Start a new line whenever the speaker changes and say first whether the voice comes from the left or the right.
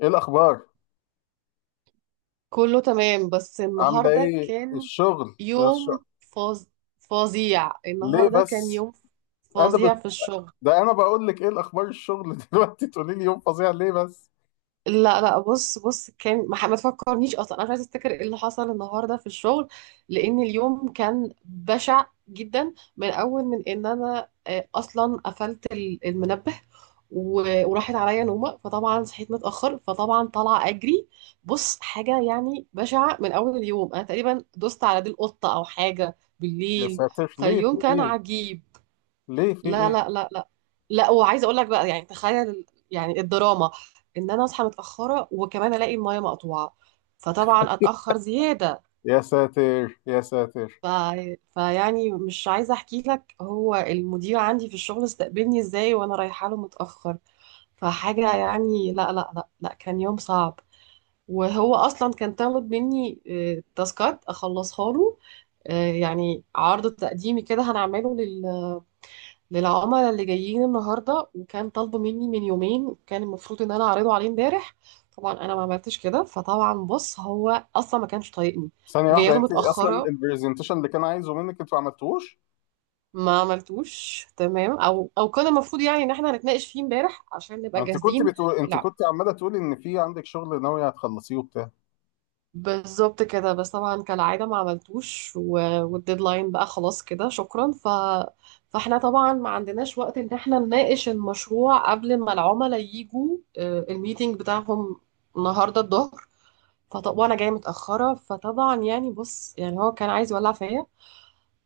left: ايه الاخبار؟
right: كله تمام بس
left: عامله
right: النهارده
left: ايه
right: كان
left: الشغل
right: يوم فظ... فظيع.
left: ليه
right: النهارده كان
left: بس
right: يوم
left: انا
right: فظيع
left: بت...
right: في الشغل.
left: ده انا بقول لك ايه الاخبار الشغل دلوقتي تقولي لي يوم فظيع، ليه بس؟
right: لا لا، بص بص، كان ما تفكرنيش اصلا، انا مش عايزه افتكر ايه اللي حصل النهارده في الشغل، لان اليوم كان بشع جدا من اول من ان انا آه، اصلا قفلت المنبه وراحت عليا نومه، فطبعا صحيت متاخر، فطبعا طالعه اجري. بص حاجه يعني بشعه من اول اليوم، انا تقريبا دوست على دي القطه او حاجه
left: يا
right: بالليل،
left: ساتر، ليه، في
right: فاليوم كان
left: ايه؟
right: عجيب.
left: ليه، في
right: لا
left: ايه؟
right: لا لا لا، لا وعايزه اقول لك بقى، يعني تخيل يعني الدراما ان انا اصحى متاخره وكمان الاقي المايه مقطوعه، فطبعا اتاخر زياده.
left: يا ساتر يا ساتر.
right: ف... فيعني مش عايزه احكي لك هو المدير عندي في الشغل استقبلني ازاي وانا رايحه له متاخر. فحاجه يعني، لا لا لا لا، كان يوم صعب. وهو اصلا كان طالب مني تاسكات اخلصها له، يعني عرض تقديمي كده هنعمله للعملاء اللي جايين النهارده، وكان طالبه مني من يومين، كان المفروض ان انا اعرضه عليه امبارح. طبعا انا ما عملتش كده، فطبعا بص هو اصلا ما كانش طايقني
left: ثانيه
right: وجايه
left: واحده،
right: له
left: انت اصلا
right: متاخره.
left: البرزنتيشن اللي كان عايزه منك انتوا ما عملتوهوش؟
right: ما عملتوش، تمام، او او كان المفروض يعني ان احنا هنتناقش فيه امبارح عشان نبقى جاهزين.
left: انت كنت عماله تقولي ان في عندك شغل ناويه هتخلصيه وبتاع.
right: بالظبط كده، بس طبعا كالعادة ما عملتوش، والديدلاين بقى خلاص كده، شكرا. فاحنا طبعا ما عندناش وقت ان احنا نناقش المشروع قبل ما العملاء يجوا، الميتينج بتاعهم النهاردة الظهر. فطب وانا جاية متأخرة، فطبعا يعني بص يعني هو كان عايز يولع فيا.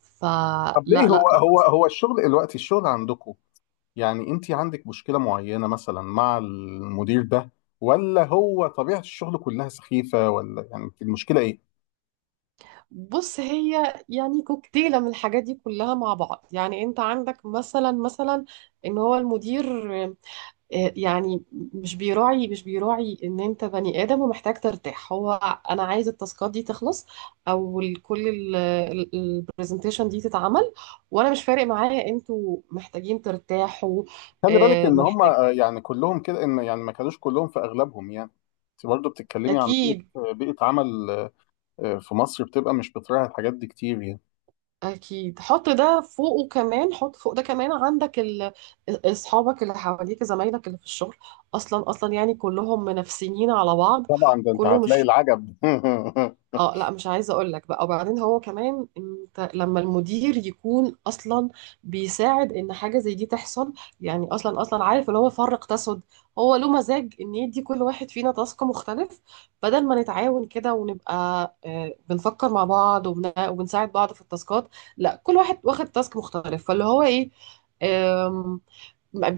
right: فلا
left: طب ليه؟
right: لا
left: هو
right: لا لا.
left: هو هو الشغل دلوقتي، الشغل عندكم، يعني انت عندك مشكلة معينة مثلا مع المدير ده، ولا هو طبيعة الشغل كلها سخيفة، ولا يعني انت المشكلة ايه؟
right: بص هي يعني كوكتيلة من الحاجات دي كلها مع بعض. يعني انت عندك مثلا، مثلا ان هو المدير يعني مش بيراعي، مش بيراعي ان انت بني ادم ومحتاج ترتاح. هو انا عايز التاسكات دي تخلص، او كل البرزنتيشن دي تتعمل، وانا مش فارق معايا انتوا محتاجين ترتاحوا.
left: خلي بالك ان هم
right: محتاج.
left: يعني كلهم كده، ان يعني ما كانوش كلهم، في اغلبهم يعني. انت برضه بتتكلمي عن بيئة،
right: اكيد
left: بيئة عمل في مصر بتبقى مش بتراعي الحاجات دي كتير يعني.
right: اكيد، حط ده فوقه كمان، حط فوق ده كمان، عندك اصحابك اللي حواليك، زمايلك اللي في الشغل اصلا اصلا يعني كلهم منافسين على بعض.
left: طبعا ده انت
right: كله
left: هتلاقي
right: مش،
left: العجب.
right: اه لا مش عايزه اقول لك بقى. وبعدين هو كمان، انت لما المدير يكون اصلا بيساعد ان حاجه زي دي تحصل، يعني اصلا اصلا عارف اللي هو فرق تسد. هو له مزاج ان يدي كل واحد فينا تاسك مختلف بدل ما نتعاون كده ونبقى بنفكر مع بعض وبنساعد بعض في التاسكات. لا كل واحد واخد تاسك مختلف، فاللي هو ايه،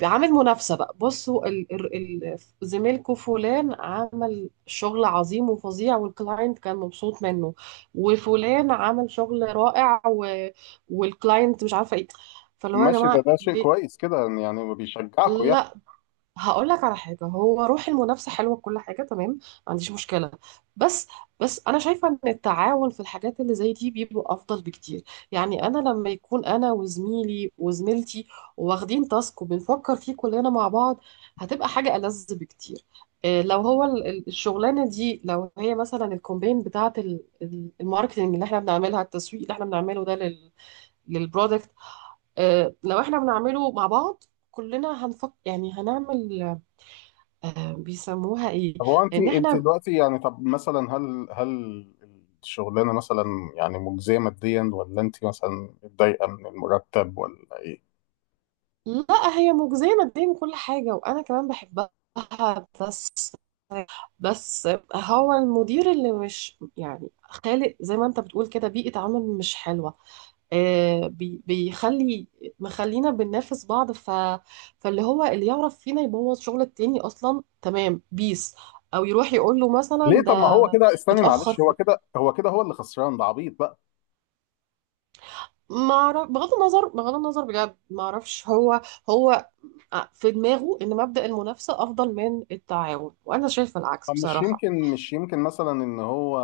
right: عامل منافسة بقى. بصوا زميلكوا فلان عمل شغل عظيم وفظيع والكلاينت كان مبسوط منه، وفلان عمل شغل رائع والكلاينت مش عارفة ايه. فاللي هو يا
left: ماشي، ده
right: جماعة
left: ده شيء
right: ليه؟
left: كويس كده، يعني بيشجعكم.
right: لا، هقول لك على حاجة، هو روح المنافسة حلوة، كل حاجة تمام، ما عنديش مشكلة، بس بس، أنا شايفة إن التعاون في الحاجات اللي زي دي بيبقى أفضل بكتير. يعني أنا لما يكون أنا وزميلي وزميلتي واخدين تاسك وبنفكر فيه كلنا مع بعض، هتبقى حاجة ألذ بكتير. إيه، لو هو الشغلانة دي، لو هي مثلا الكومبين بتاعة الماركتينج اللي احنا بنعملها، التسويق اللي احنا بنعمله ده للبرودكت، لو احنا بنعمله مع بعض كلنا هنفك، يعني هنعمل، بيسموها ايه،
left: طب هو انت
right: ان
left: انت
right: احنا.
left: دلوقتي يعني، طب مثلا، هل الشغلانه مثلا يعني مجزيه ماديا، ولا انت مثلا متضايقه من المرتب، ولا ايه؟
right: لا هي مجزية ماديا وكل حاجة، وانا كمان بحبها، بس بس، هو المدير اللي مش يعني خالق زي ما انت بتقول كده بيئة عمل مش حلوة. آه بيخلي، مخلينا بننافس بعض، فاللي هو اللي يعرف فينا يبوظ شغل التاني اصلا تمام، بيس او يروح يقول له مثلا
left: ليه؟
right: ده
left: طب ما هو كده، استني
right: اتأخر
left: معلش، هو
right: في.
left: كده هو كده هو اللي خسران، ده عبيط بقى.
right: ما اعرف، بغض النظر بغض النظر بجد ما اعرفش، هو هو آه، في دماغه ان مبدأ المنافسة افضل من التعاون، وانا شايفة العكس
left: طب مش
right: بصراحة.
left: يمكن مش يمكن مثلا ان هو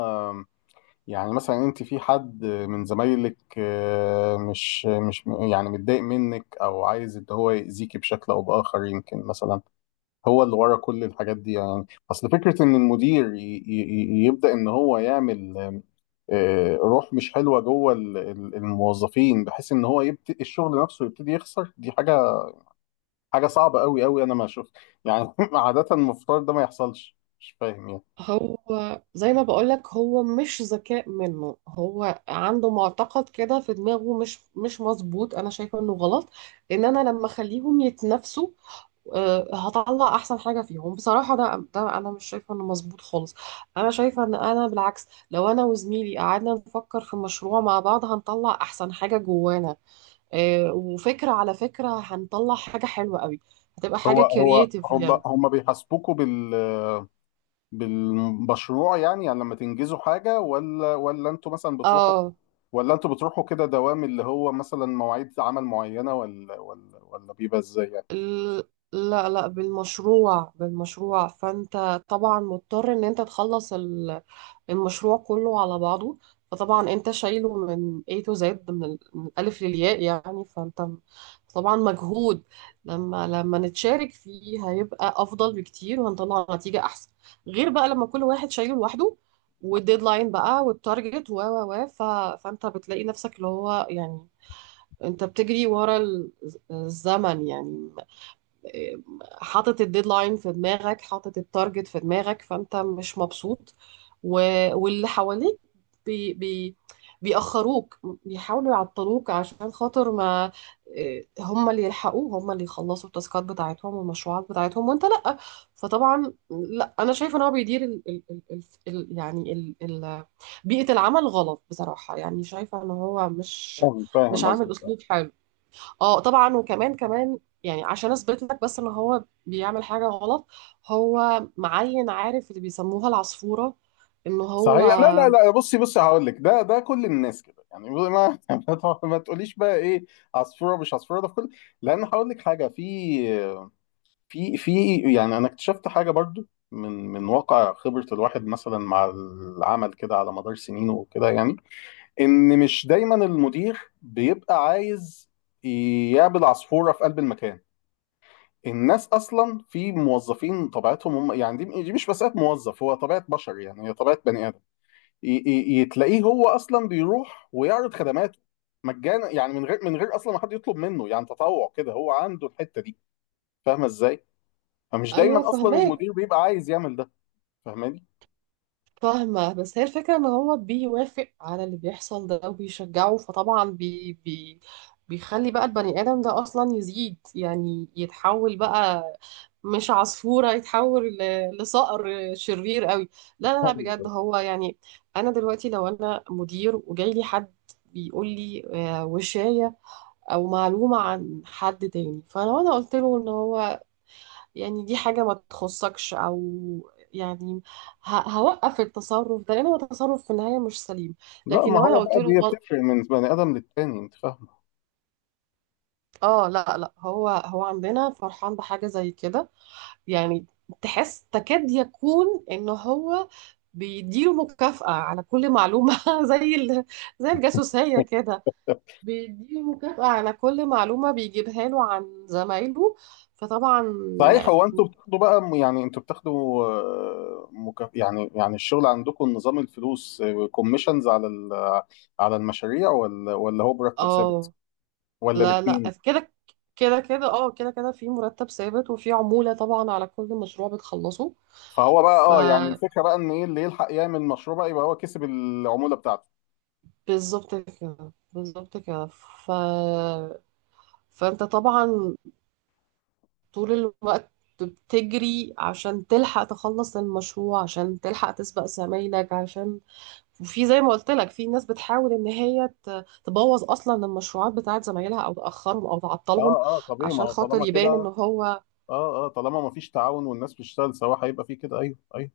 left: يعني مثلا، انت في حد من زمايلك، مش يعني متضايق منك او عايز ان هو يأذيكي بشكل او باخر، يمكن مثلا هو اللي ورا كل الحاجات دي، يعني اصل فكره ان المدير يبدا ان هو يعمل روح مش حلوه جوه الموظفين، بحيث ان هو يبتدي الشغل نفسه يبتدي يخسر. دي حاجه، حاجه صعبه قوي انا ما اشوف يعني. عاده المفترض ده ما يحصلش، مش فاهم يعني.
right: هو زي ما بقولك هو مش ذكاء منه، هو عنده معتقد كده في دماغه مش مظبوط، انا شايفة انه غلط. ان انا لما اخليهم يتنافسوا، هطلع احسن حاجة فيهم. بصراحة ده انا مش شايفة انه مظبوط خالص. انا شايفة ان انا بالعكس لو انا وزميلي قعدنا نفكر في مشروع مع بعض هنطلع احسن حاجة جوانا، وفكرة على فكرة هنطلع حاجة حلوة قوي، هتبقى حاجة
left: هو
right: كرييتيف
left: هم
right: يعني.
left: هم بيحاسبوكوا بالمشروع يعني، يعني لما تنجزوا حاجه؟ ولا انتوا مثلا بتروحوا،
right: اه
left: ولا انتوا بتروحوا كده دوام اللي هو مثلا مواعيد عمل معينه، ولا بيبقى ازاي يعني؟
right: لا لا، بالمشروع بالمشروع، فانت طبعا مضطر ان انت تخلص المشروع كله على بعضه، فطبعا انت شايله من A to Z، من من الألف للياء يعني، طبعا مجهود. لما نتشارك فيه هيبقى أفضل بكتير وهنطلع نتيجة أحسن، غير بقى لما كل واحد شايله لوحده، والديدلاين بقى والتارجت فانت بتلاقي نفسك اللي هو يعني، انت بتجري ورا الزمن يعني، حاطط الديدلاين في دماغك، حاطط التارجت في دماغك، فانت مش مبسوط، و... واللي حواليك بي... بي... بيأخروك، بيحاولوا يعطلوك عشان خاطر ما. إيه، هم اللي يلحقوه، هم اللي يخلصوا التاسكات بتاعتهم والمشروعات بتاعتهم وانت لأ. فطبعا لا انا شايفه ان هو بيدير يعني بيئة العمل غلط بصراحة، يعني شايفة ان هو
left: فاهم،
right: مش
left: فاهم
right: عامل
left: قصدك.
right: اسلوب حلو. اه طبعا، كمان يعني عشان اثبت لك بس ان هو بيعمل حاجه غلط، هو معين عارف اللي بيسموها العصفوره ان هو.
left: صحيح، لا لا لا، بصي بصي، هقول لك، ده كل الناس كده يعني. ما ما تقوليش بقى ايه، عصفوره مش عصفوره، ده في كل، لان هقول لك حاجه، في في يعني انا اكتشفت حاجه برضو، من واقع خبره الواحد مثلا مع العمل كده على مدار سنينه وكده يعني، ان مش دايما المدير بيبقى عايز يقابل عصفوره في قلب المكان. الناس اصلا، في موظفين طبيعتهم هم يعني، دي مش مساله موظف، هو طبيعه بشر يعني، هي طبيعه بني ادم. يتلاقيه هو اصلا بيروح ويعرض خدماته مجانا، يعني من غير، اصلا ما حد يطلب منه، يعني تطوع كده، هو عنده الحته دي. فاهمه ازاي؟ فمش
right: ايوه
left: دايما اصلا
right: فهماك.
left: المدير بيبقى عايز يعمل ده. فاهماني؟
right: فاهمة، بس هي الفكرة ان هو بيوافق على اللي بيحصل ده وبيشجعه، فطبعا بي بي بيخلي بقى البني آدم ده أصلا يزيد، يعني يتحول بقى مش عصفورة، يتحول لصقر شرير قوي. لا لا لا بجد
left: ايوه،
right: هو يعني، أنا دلوقتي لو أنا مدير وجاي لي حد بيقول لي وشاية أو معلومة عن حد تاني، فلو أنا قلت له إن هو يعني دي حاجة ما تخصكش، أو يعني هوقف التصرف ده لأن هو تصرف في النهاية مش سليم.
left: لا
right: لكن
left: ما
right: لو أنا
left: هو
right: قلت
left: بقى
right: له
left: دي بتفرق من بني ادم للتاني، انت فاهمه.
right: آه لا لا، هو عندنا فرحان بحاجة زي كده، يعني تحس تكاد يكون إن هو بيديله مكافأة على كل معلومة زي ال... زي الجاسوسية كده، بيديله مكافأة على كل معلومة بيجيبها له عن زمايله، فطبعا.
left: صحيح، هو انتوا بتاخدوا بقى يعني انتوا بتاخدوا يعني يعني الشغل عندكم نظام الفلوس كوميشنز على على المشاريع، ولا هو مرتب ثابت،
right: اه
left: ولا
right: لا لا،
left: الاثنين؟
right: كده كده، كده اه كده كده، في مرتب ثابت وفي عمولة طبعا على كل مشروع بتخلصه.
left: فهو بقى، اه يعني
right: فبالظبط
left: الفكره بقى ان ايه اللي يلحق يعمل مشروع بقى يبقى هو كسب العموله بتاعته.
right: كده، بالظبط كده، فانت طبعا طول الوقت بتجري عشان تلحق تخلص المشروع، عشان تلحق تسبق زمايلك عشان. وفي زي ما قلت لك في ناس بتحاول ان هي تبوظ اصلا المشروعات بتاعت زمايلها او تاخرهم او تعطلهم
left: اه. اه طبيعي، ما
right: عشان
left: هو
right: خاطر
left: طالما كده.
right: يبان ان
left: اه،
right: هو.
left: اه طالما ما فيش تعاون والناس بتشتغل سوا هيبقى في كده. ايوه ايوه.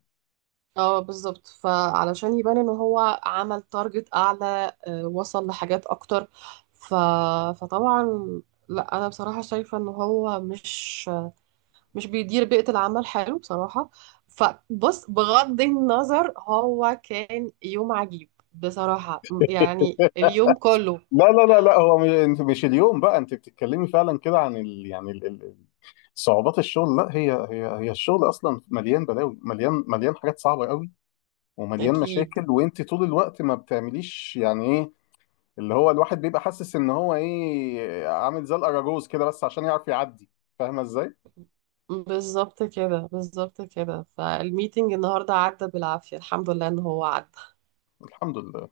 right: اه بالظبط، فعلشان يبان ان هو عمل تارجت اعلى، وصل لحاجات اكتر. ف... فطبعا لا انا بصراحه شايفه ان هو مش بيدير بيئه العمل حلو بصراحه. فبص بغض النظر هو كان يوم عجيب بصراحه، يعني اليوم كله.
left: لا لا لا لا، انت مش اليوم بقى، انت بتتكلمي فعلا كده عن يعني صعوبات الشغل. لا، هي الشغل اصلا مليان بلاوي، مليان حاجات صعبه قوي ومليان مشاكل،
right: اكيد.
left: وانت طول الوقت ما بتعمليش يعني ايه، اللي هو الواحد بيبقى حاسس ان هو ايه، عامل زي الاراجوز كده بس عشان يعرف يعدي. فاهمه ازاي؟
right: بالظبط كده، بالظبط كده، فالميتنج النهارده عدى بالعافيه، الحمد لله ان هو عدى.
left: الحمد لله.